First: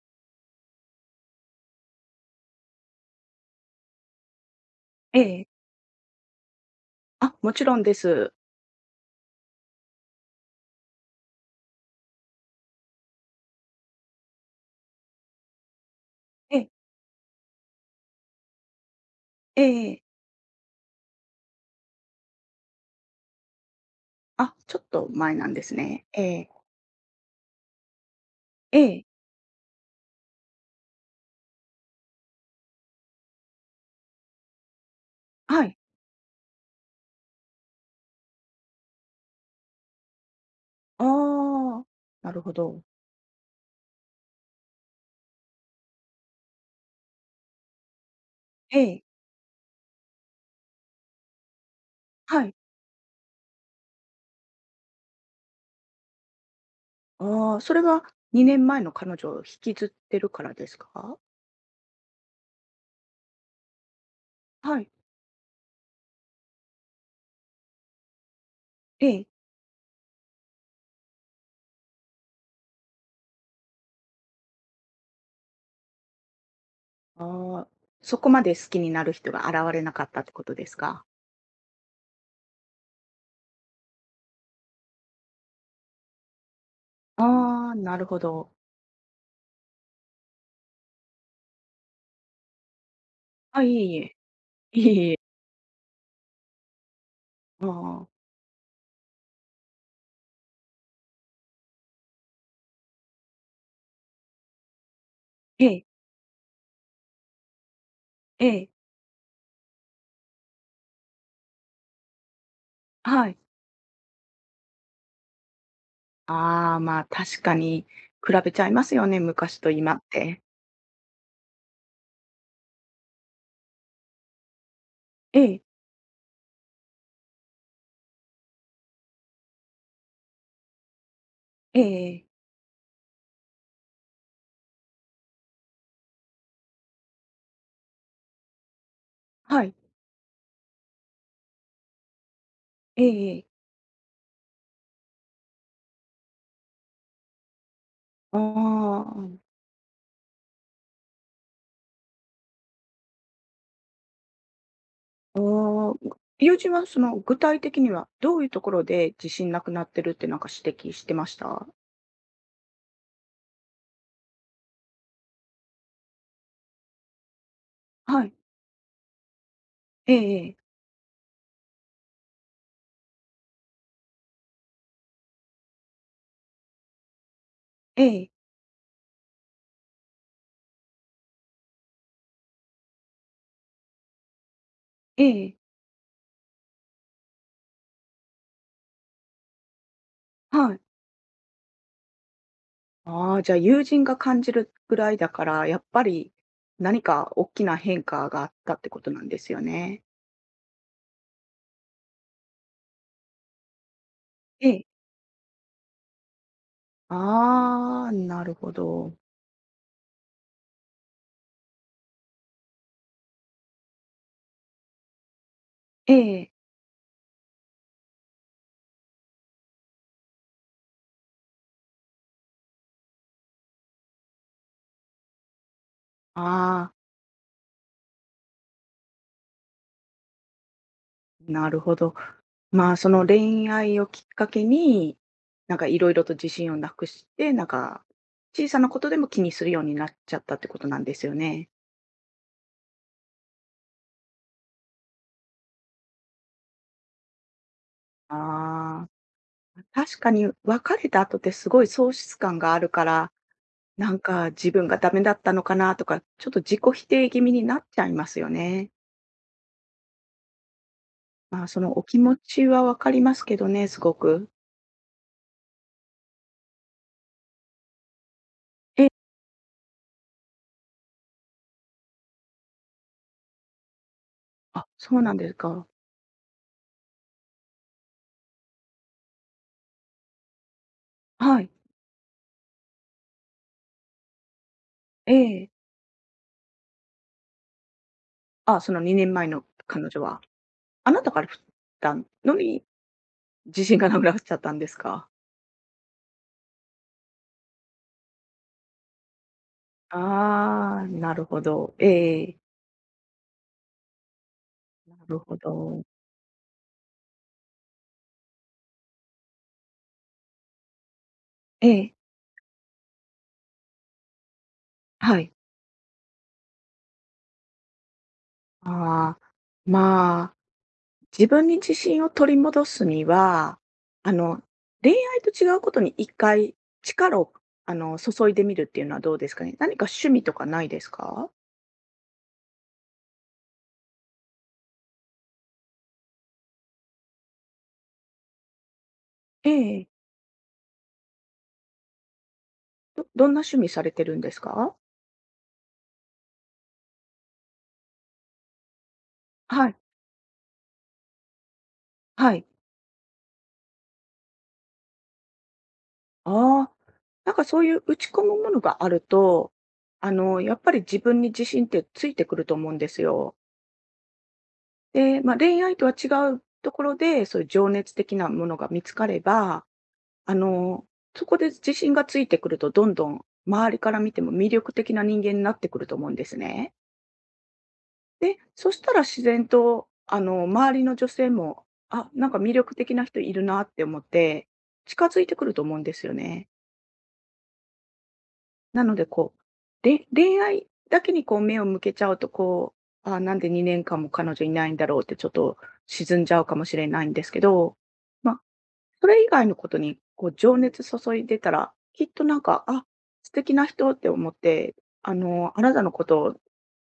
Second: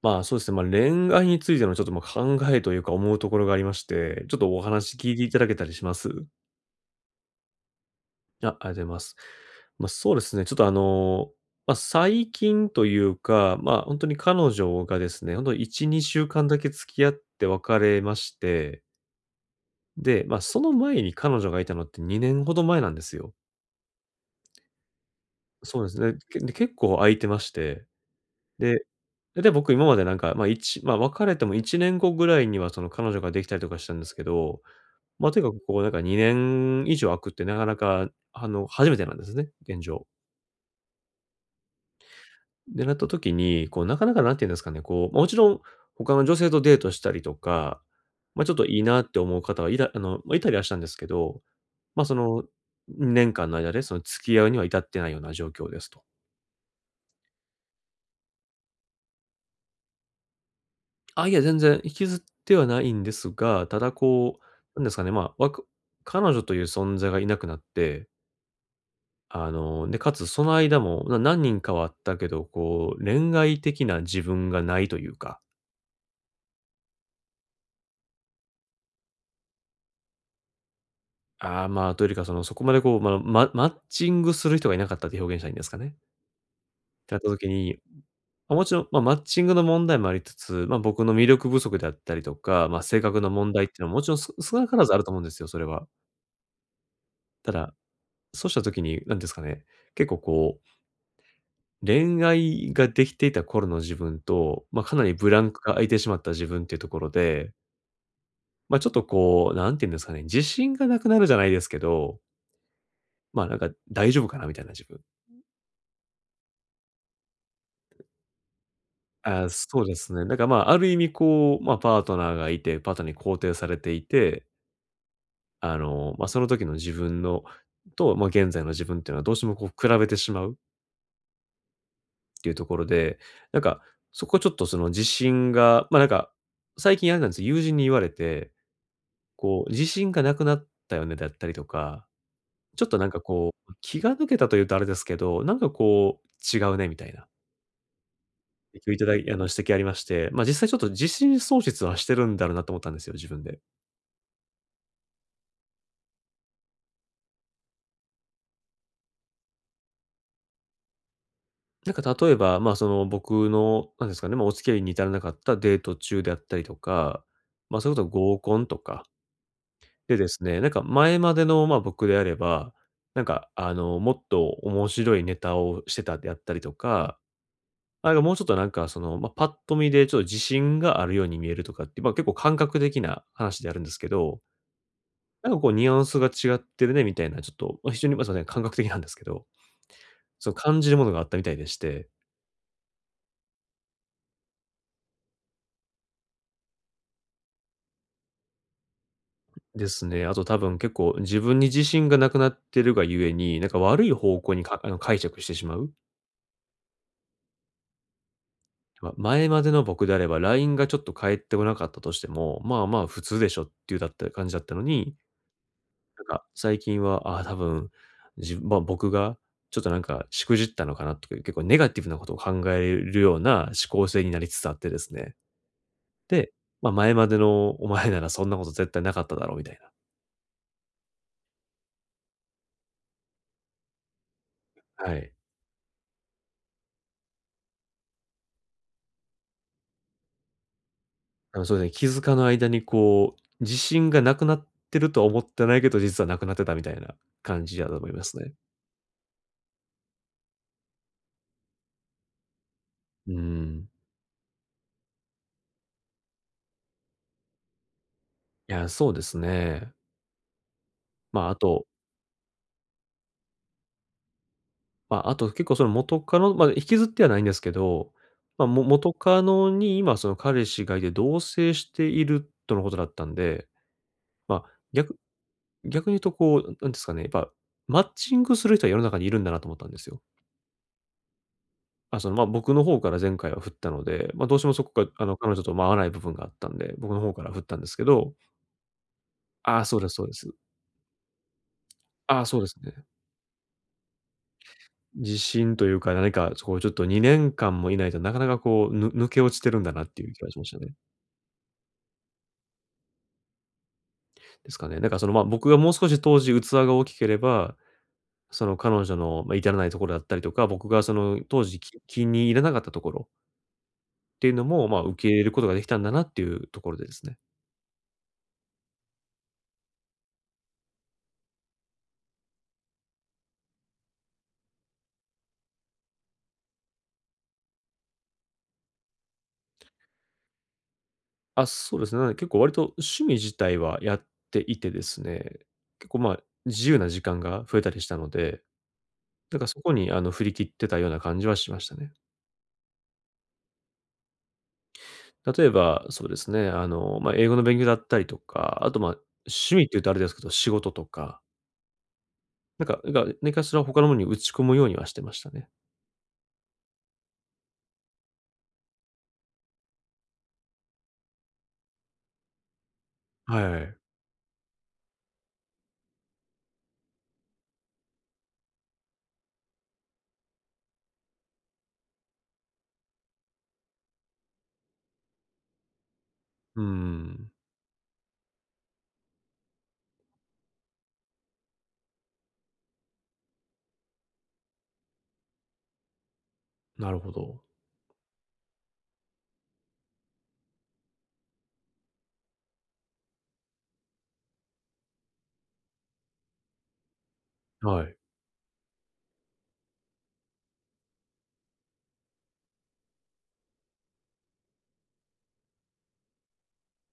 そうですね、恋愛についてのちょっと、考えというか思うところがありまして、ちょっとお話聞いえていただけえ。たりします？あ、もちろんです。あ、ありがとうございます。ま、あそうですね、ちょっとあの、まあ、最近というか、本当に彼女がですね、ほんと1、2週間だえけえ、付き合って別れまして、ええええ。で、その前に彼女がいたのって2年ほど前なんですよ。あ、ちょっと前なんですそうですね。ね。ええ、結構空いてまして、えでえ、で、で、僕今までなんか、ま、あ一ま、別れても1年後ぐらいにはその彼女ができたりとかしたんですけど、ま、とにかくはこい。うなんか2年以上空くってなかなか、あの、初めてなんですね、現状。ああ、なるほど。で、なった時に、こうなかなか何て言うんですかね、こう、まあもちろん他の女性とデートしたりとか、ま、ちょっといえいなえ、って思う方はいらあの、ま、いたりはしたんですけど、ま、その、はい。2年間の間でその付き合うには至ってないような状況ですと。ああ、それは2年前の彼女を引きずってるからですか？あ、いや、全然引きずってはないんですが、ただこう、はなんでい、すかね、まあ、彼女という存在がいなくなって、ええ。あの、で、かつその間も、何人かはあったけど、こう、恋愛的な自分がないというか、ああ、そこまで好きになる人が現れなかったってことですか？ああ、まあ、というよりか、その、そこまでこう、まあ、ママッチングする人がいなかったって表現したらいいんですかね。ってなった時ああ、に、なるほど。ま、もちろん、まあ、マッチングの問題もありつつ、まあ、僕の魅力不足であったりとか、まあ、性格の問あ、題っていいうえのはいもちろえ。ん少な からいえずあるとい思え。うんですよ、それは。たあだ、あ、そうした時に、なんですかね、結構こう恋愛ができていた頃の自分と、まあ、かなりブランクえが空え、いてしまった自分っていうところで、ええ、まあ、ちょっとこう、何て言うんですかね、自信がなくなるじゃないですけど、はい。ま、なんか大丈夫かなみたいな自分。ああ、まあ、確かに比べちゃいますよね、あー昔とそうで今っすね。だて。からまあ、ある意味こう、ま、パートナーがいて、パートナーに肯定されていて、ええ。あの、ま、その時の自分のと、ま、現在の自分っていうのはどうしてもこう比べてしまうっええ、ていうところで、なんか、そこちょっとその自信が、ま、なんか、最近あれなんですよ、友人に言われてこはう、い。自信がなくなったよねだったりとか、ちょっとなんかええ、こう、気が抜けたというとあれですけど、なんかこう、違うねみたいな、あ今日いただいあの、あ、指摘ありまして、まあ、実際ちょっと自信喪失はしてるんだろうなと思ったんですよ、自分で。ああ。友人はその具体的にはどういうところで自信なくなってるってなんか指摘してました？なんか例えば、まあ、その、僕の、なんですかね、まあ、お付き合いに至らなかったデート中であったりとか、まあ、それこそはい。合コンとかえででえすええ。ね、なんか前までの、まあ、僕であれば、なんか、あの、もっと面白いネタをしてたであったりとかええ。もうちょっとなんか、その、まあ、パッと見でちょっと自信があるように見えるとかって、まあ、結構感覚的な話であるんですけど、なんかこうニュアンスが違ってるねみたいな、ちょっと、まあ、非常に、まあ、すいません、感覚的なんですけど、そのはい。感じるものがあったみたいでして。ああ、じゃあ友人が感じるぐらいだから、やっぱり何か大きな変化があったってことなんですよでね。すね、あと多分結構自分に自信がなくなってるがゆえに、なんか悪い方向にええ。あの、解釈してしまう。ああ、なるほま、ど。前までの僕であれば、LINE がちょっと返ってこなかったとしても、まあまあ普通でしょっていうだった感じだったのに、えなんか、え。最近は、ああ、多分、まあ、僕がちょっとなんか、しくじったのかなとかいう、結構ネガティブなことを考えるような思考性になりつつあってですね。で、まああ、あ、前までのお前ならそんなこと絶対なかっただろうみたいなるほど。まあ、その恋愛をきっかけな。はに、い。なんかいろいろと自信をなくして、なんか、小さなことでも気にするようになっちゃったってことなんですよあの、ね。そうですね、気づかぬ間にこう、自信がなくなってるとは思ってないけど、実はなくなってたみたいな感じだと思いますね。ああ、確かに別れた後ってすごい喪失感があるから、うん。なんか自分がダメだったのかなとか、ちょっと自己否定気味になっちゃいますよいや、ね。そうですね。まあ、あまあ、そとのお気持ちはわかりますけどね、すごく。結構その元カノ、まあ、引きずってはないんですけど、え、元カノに今その彼氏がいて同棲しているとのことだったんで、まあ、あ、逆そうなんですか。逆に言うとこう、なんですかね、やっぱマッチングする人は世の中にいるんだなと思ったんですよ。はい。あ、その、まあ、僕の方から前回は振ったので、まあ、どうしてもそこが、あえの、彼女え。とまあ合わない部分があったんで、僕の方から振ったんですけど、あ、その2年前のああ、そうで彼す女そうでは、す。あなたから振ったああ、のそうですにね。自信がなくなっちゃったんですか？自信というか、何か、そこうちょっと2年間もいないとなかなかこう、抜け落ちてるんだなっていう気がしましたね。ああ、なるほど。ええ、ですかね。なんなかその、るま、ほ僕がもうど。少し当時器が大きければ、その彼女の、ま、至らないところだったりとか、僕がその当時ええ、気に入らなかったところっていうのも、ま、受け入はれるい。ことができたんだなっていうところでですね。ああ、まあ、自分に自信を取り戻すには、あの、恋愛と違うことに一回力を、あの、注いでみるっていうのはどうですかね？何か趣味とかないですか？あ、そうですね。なので結構割と趣味自体はやっていてですね、結構、ま、自由な時間が増えたりしたので、だからえ、そこええ。にあの振り切ってたような感じはしましたね。どんな趣味されてるんですか？例えば、そうですね、あの、まあ、英語の勉強だったりとか、あと、ま、趣味っはてい、言うとあれですけど、仕事とかはい。なんか、何かしら他のものに打ち込むようにはしてましたね。ああ、なんかそういう打ち込むものがあると、あの、やっぱり自分に自信ってついてくると思うんですよ。はい。で、まあ、恋愛とは違うところで、そういう情熱的なものが見つかれば、あの、そこで自信がついてくると、どんどん周りから見ても魅力的な人間になってくると思うんですうね。ん、で、そしたら自然と、あの、周りの女性も、あ、なんか魅力的な人いるなって思って、近づいてくると思うんですよね。なるほど。なので、こう、恋愛だけにこう目を向けちゃうと、こう、なんで2年間も彼女いないんだろうってちょっと沈んじゃうかもしれないんですけど、はい。まあ、それ以外のことにこう情熱注いでたら、きっとなんか、あ、素敵な人って思って、あの、あなたのことを、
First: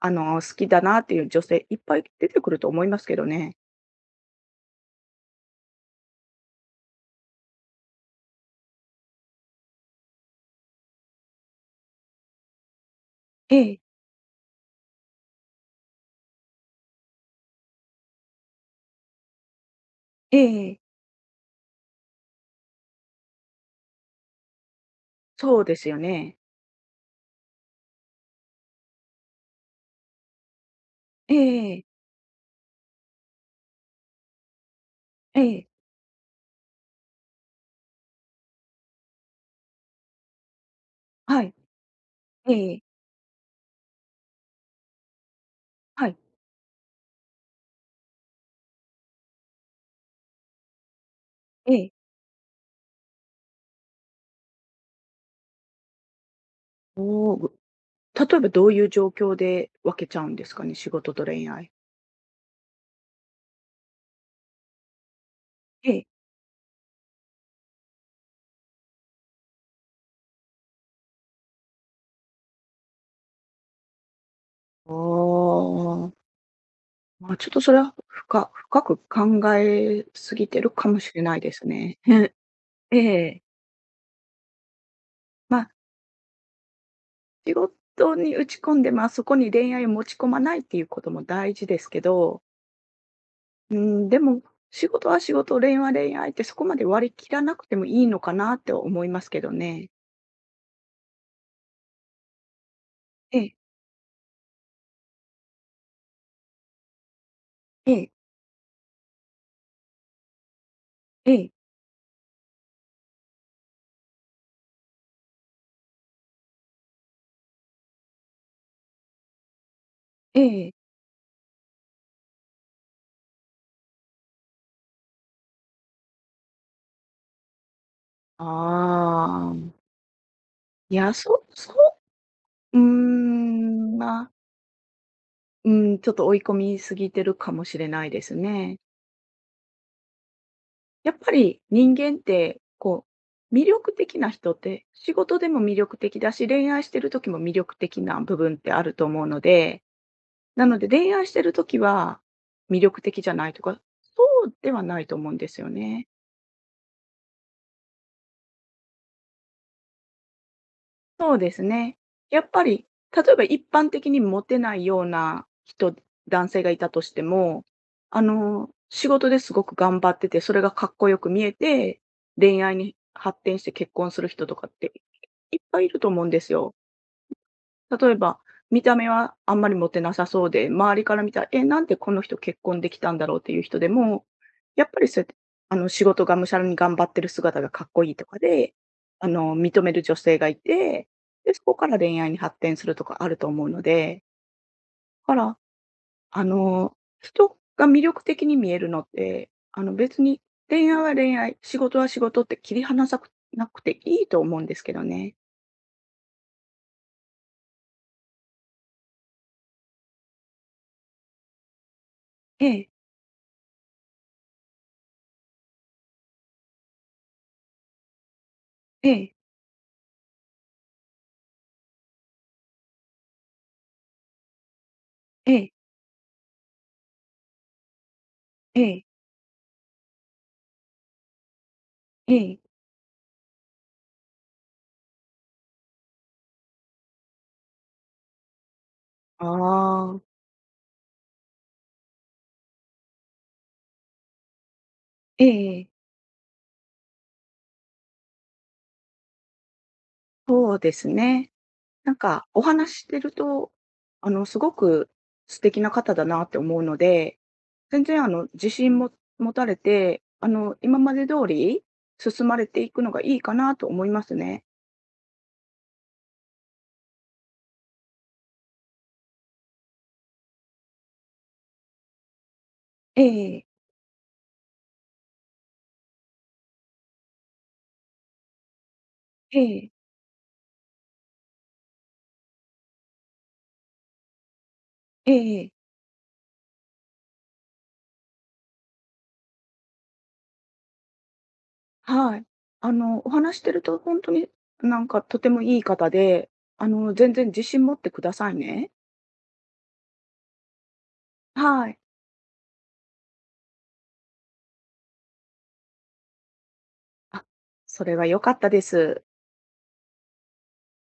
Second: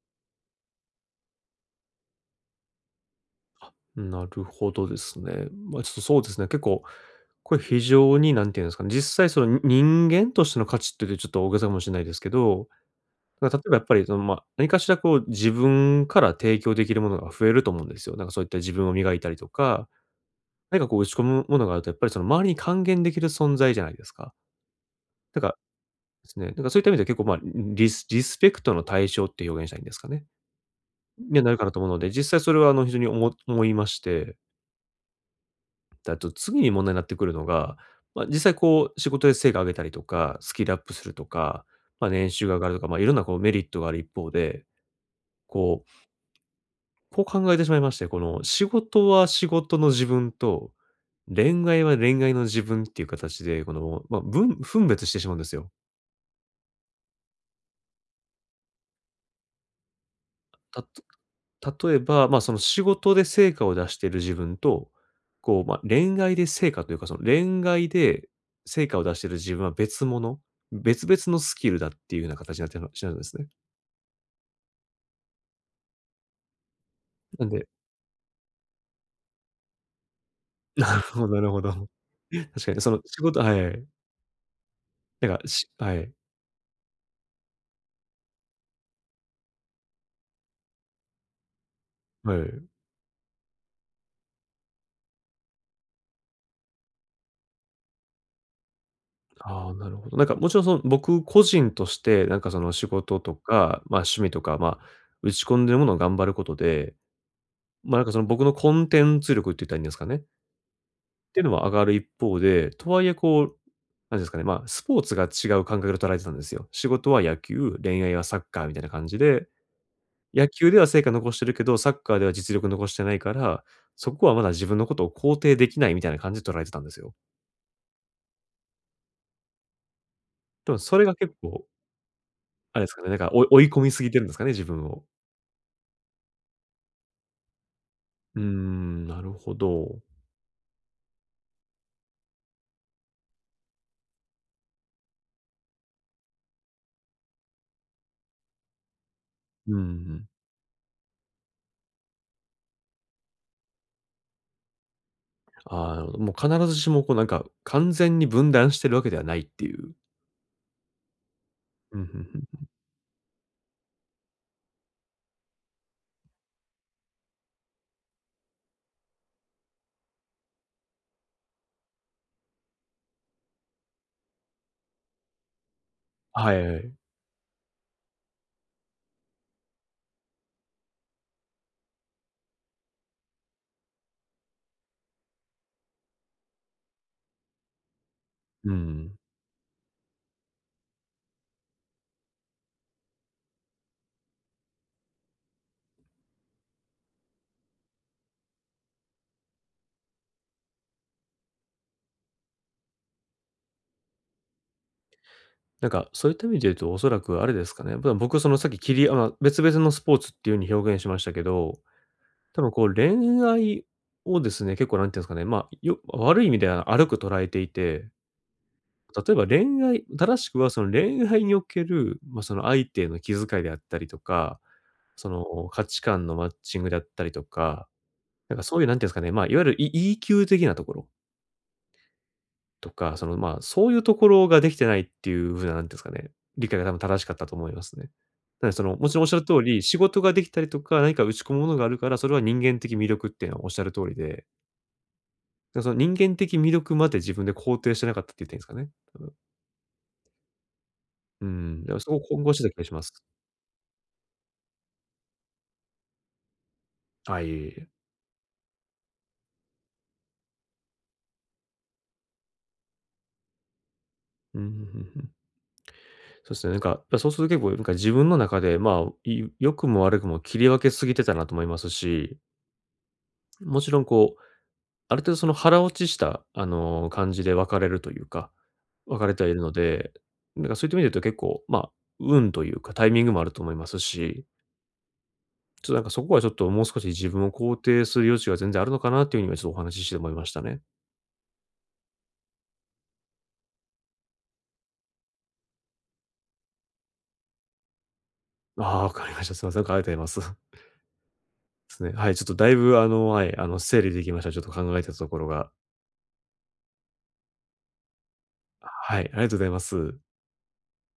あの、好きだなっていう女性いっぱい出てくると思いますけどね。なるほどですね。まあ、ちょっとそうですね、結構、これ非常に何て言うんですかね、実際その、人間としての価値って言うとちょっと大げさかもしれないですけど、なんえか例えばえ、やっぱりその、まあ、何かしらこう自分から提供できるものが増えると思うんですよ。なんかそういった自分を磨いたりとか、ええ何ええ、かこう打ち込むものがあるとやっぱりその周りに還元できる存在じゃないですか。なんかそうですよでね。すね。だからそういった意味では結構、まあ、リスペクトの対象って表現したらいいんですかね。えにはなるかえなとええ、思うので、実際それはあの非常に思いまして、ええ、で、あと次に問題になってくるのが、まあ、実際こう仕事で成果上げたりとか、スキルアップするとはい、か、まあ、年収えが上がるとえ、か、まあ、いろんなこうメリットがある一方で、こう、はい、こう考えてしまいまして、この仕事は仕事の自分と、恋え愛え。は恋愛の自分っていう形で、この、分別してしまうんですよ。おお、例えばどういう状況で分けちゃうんですかね、仕事と恋愛。例えば、まあ、その仕事で成果を出している自分と、こう、まあ、ええ。恋愛で成果というか、その恋愛で成果を出している自分は別物、別々のスキルだっていうような形になってるしまうんですね。ああ。まあ、なんちょっとで それは深く考えすぎてるかもし れなないるでほすど。ね。確かにそえの仕事え。はい。なんか、ま、あ、はい。仕事に打ち込んで、まあ、そこに恋愛を持ち込まないっていうことも大事ですけはど、い。うん、でも、仕事は仕事、恋愛は恋愛ってそこまで割り切らなくてもいいのかなって思いますけどああ、なね。るほど。なんかもちろんその僕個人として、なんかその仕事とええ、か、まあ、趣味とか、まあ、打ち込んでるものを頑張ることで、えま、なんえ、かその僕のコンテンツ力って言ったらいいんですかね。っえていうのえ、は上がる一方で、とはいえこう、なんですかね、まあ、スポーツが違う感覚で捉えてたんですよ。仕事は野球、恋愛はサッカーみたいな感じで、え野球え。では成果残してるけど、サッカーでは実力残してないから、そこはまだ自分のことを肯定できないみたいな感じで捉えてたんですよ。ああ。でもいそれや、が結そ構、そあううーれですかね、なんか、追い込みん、すぎてまるんであ、すかね、自分を。うん、ちょっと追い込みすぎてるかもしれないですうーね。ん、なるほど。やっぱり人間って、こう、魅力的な人って、仕事でも魅力的だし、恋愛してる時も魅力的な部分ってあると思うのうで、ん。なので恋愛してる時は魅力的じゃないとか、そうではないと思うんですよあね。あ、もう必ずしもこうなんか、完全に分断してるわけではないっていう。そうですうね。ん、うんうやっぱん。り、例えば一般的にモテないような男性がいたとしても、あの、仕事ですごく頑張ってて、それがかっこよく見えて、恋愛に発展して結婚する人とかっていっぱいいると思うんではすいよ。はい。例えば、見た目はあんまりモテなさそうで、周りから見たら、え、なんでこの人結婚できたんだろうっていう人でも、やっぱりそうやって、あの、仕事がむしゃらに頑張ってる姿がかっこいいとかうで、ん。あの、認める女性がいて、で、そこから恋愛に発展するとかあると思うので、だから、あの、人が魅力的に見えるのって、あの、別に恋愛は恋愛、仕事は仕事って切り離さくなくていいと思うんですけどね。なんか、そういった意味で言うと、おそらくあれですかね。まあ僕、その、さっき切りあまあ別々のスポーツっていうふうに表現しましたけど、多え分こえ、う恋愛をですね、結構なんていうんですかね、まあ、悪い意味では悪く捉えていて、え例ええ、ば正しくはその恋愛における、まあ、その相手の気遣いであったりとか、そえのえ、価値観のマッチングであったりとか、なんかそえういうなんてえ、いうんですかね、まあ、いわゆる EQ 的なところええ。とか、その、まあ、そういうところができてないっていう風な、なんていうんですかね、理解が多分正しかったと思いますね。なのでその、もちろんおっしゃるあ通り、仕事あ、ができたりとか、何か打ち込むものがあるから、それは人間的魅力っていうのはおっしゃる通りで、ええええ、その人間的魅力まで自分で肯定してなかったって言っていいんですかね、多分。そうですうね。ん、だからそなこんを混か合しおてた気がし話しましす。てると、あの、すごく素敵な方だなって思うので、あ、いえいえ。全然あの、自信も持たれて、あの、今まで通り進まれていくのがいいかなと思いますうん、ね。うんうんうん。そうですね、なんか、や、そうすると結構なんか自分の中で、まあ、良くも悪くも切り分けすぎてたなと思いますし、ええもちろんこうある程度その腹落ちした、あの、感じで別れるというか、別れてはいるえのえ、で、なんかそういった意味で言うと結構、まあ、運というかタイミングもあると思いますし、ええ、ちょっとなんかそこはちょっともう少し自分を肯定する余地が全然あるのかなっていうふうに今ちょっとお話しして思いましたね。はい。あの、お話ししてると本当になんかとてもいい方で、あの、全然自信持ってくださいね。ああ、わかりました。すいません。ありがとうございます。ではい。すね。はい。ちょっとだいぶあの、はい、あの、整理できました。ちょっと考えてたところが。あ、それは良かったではす。い。ありがとうございます。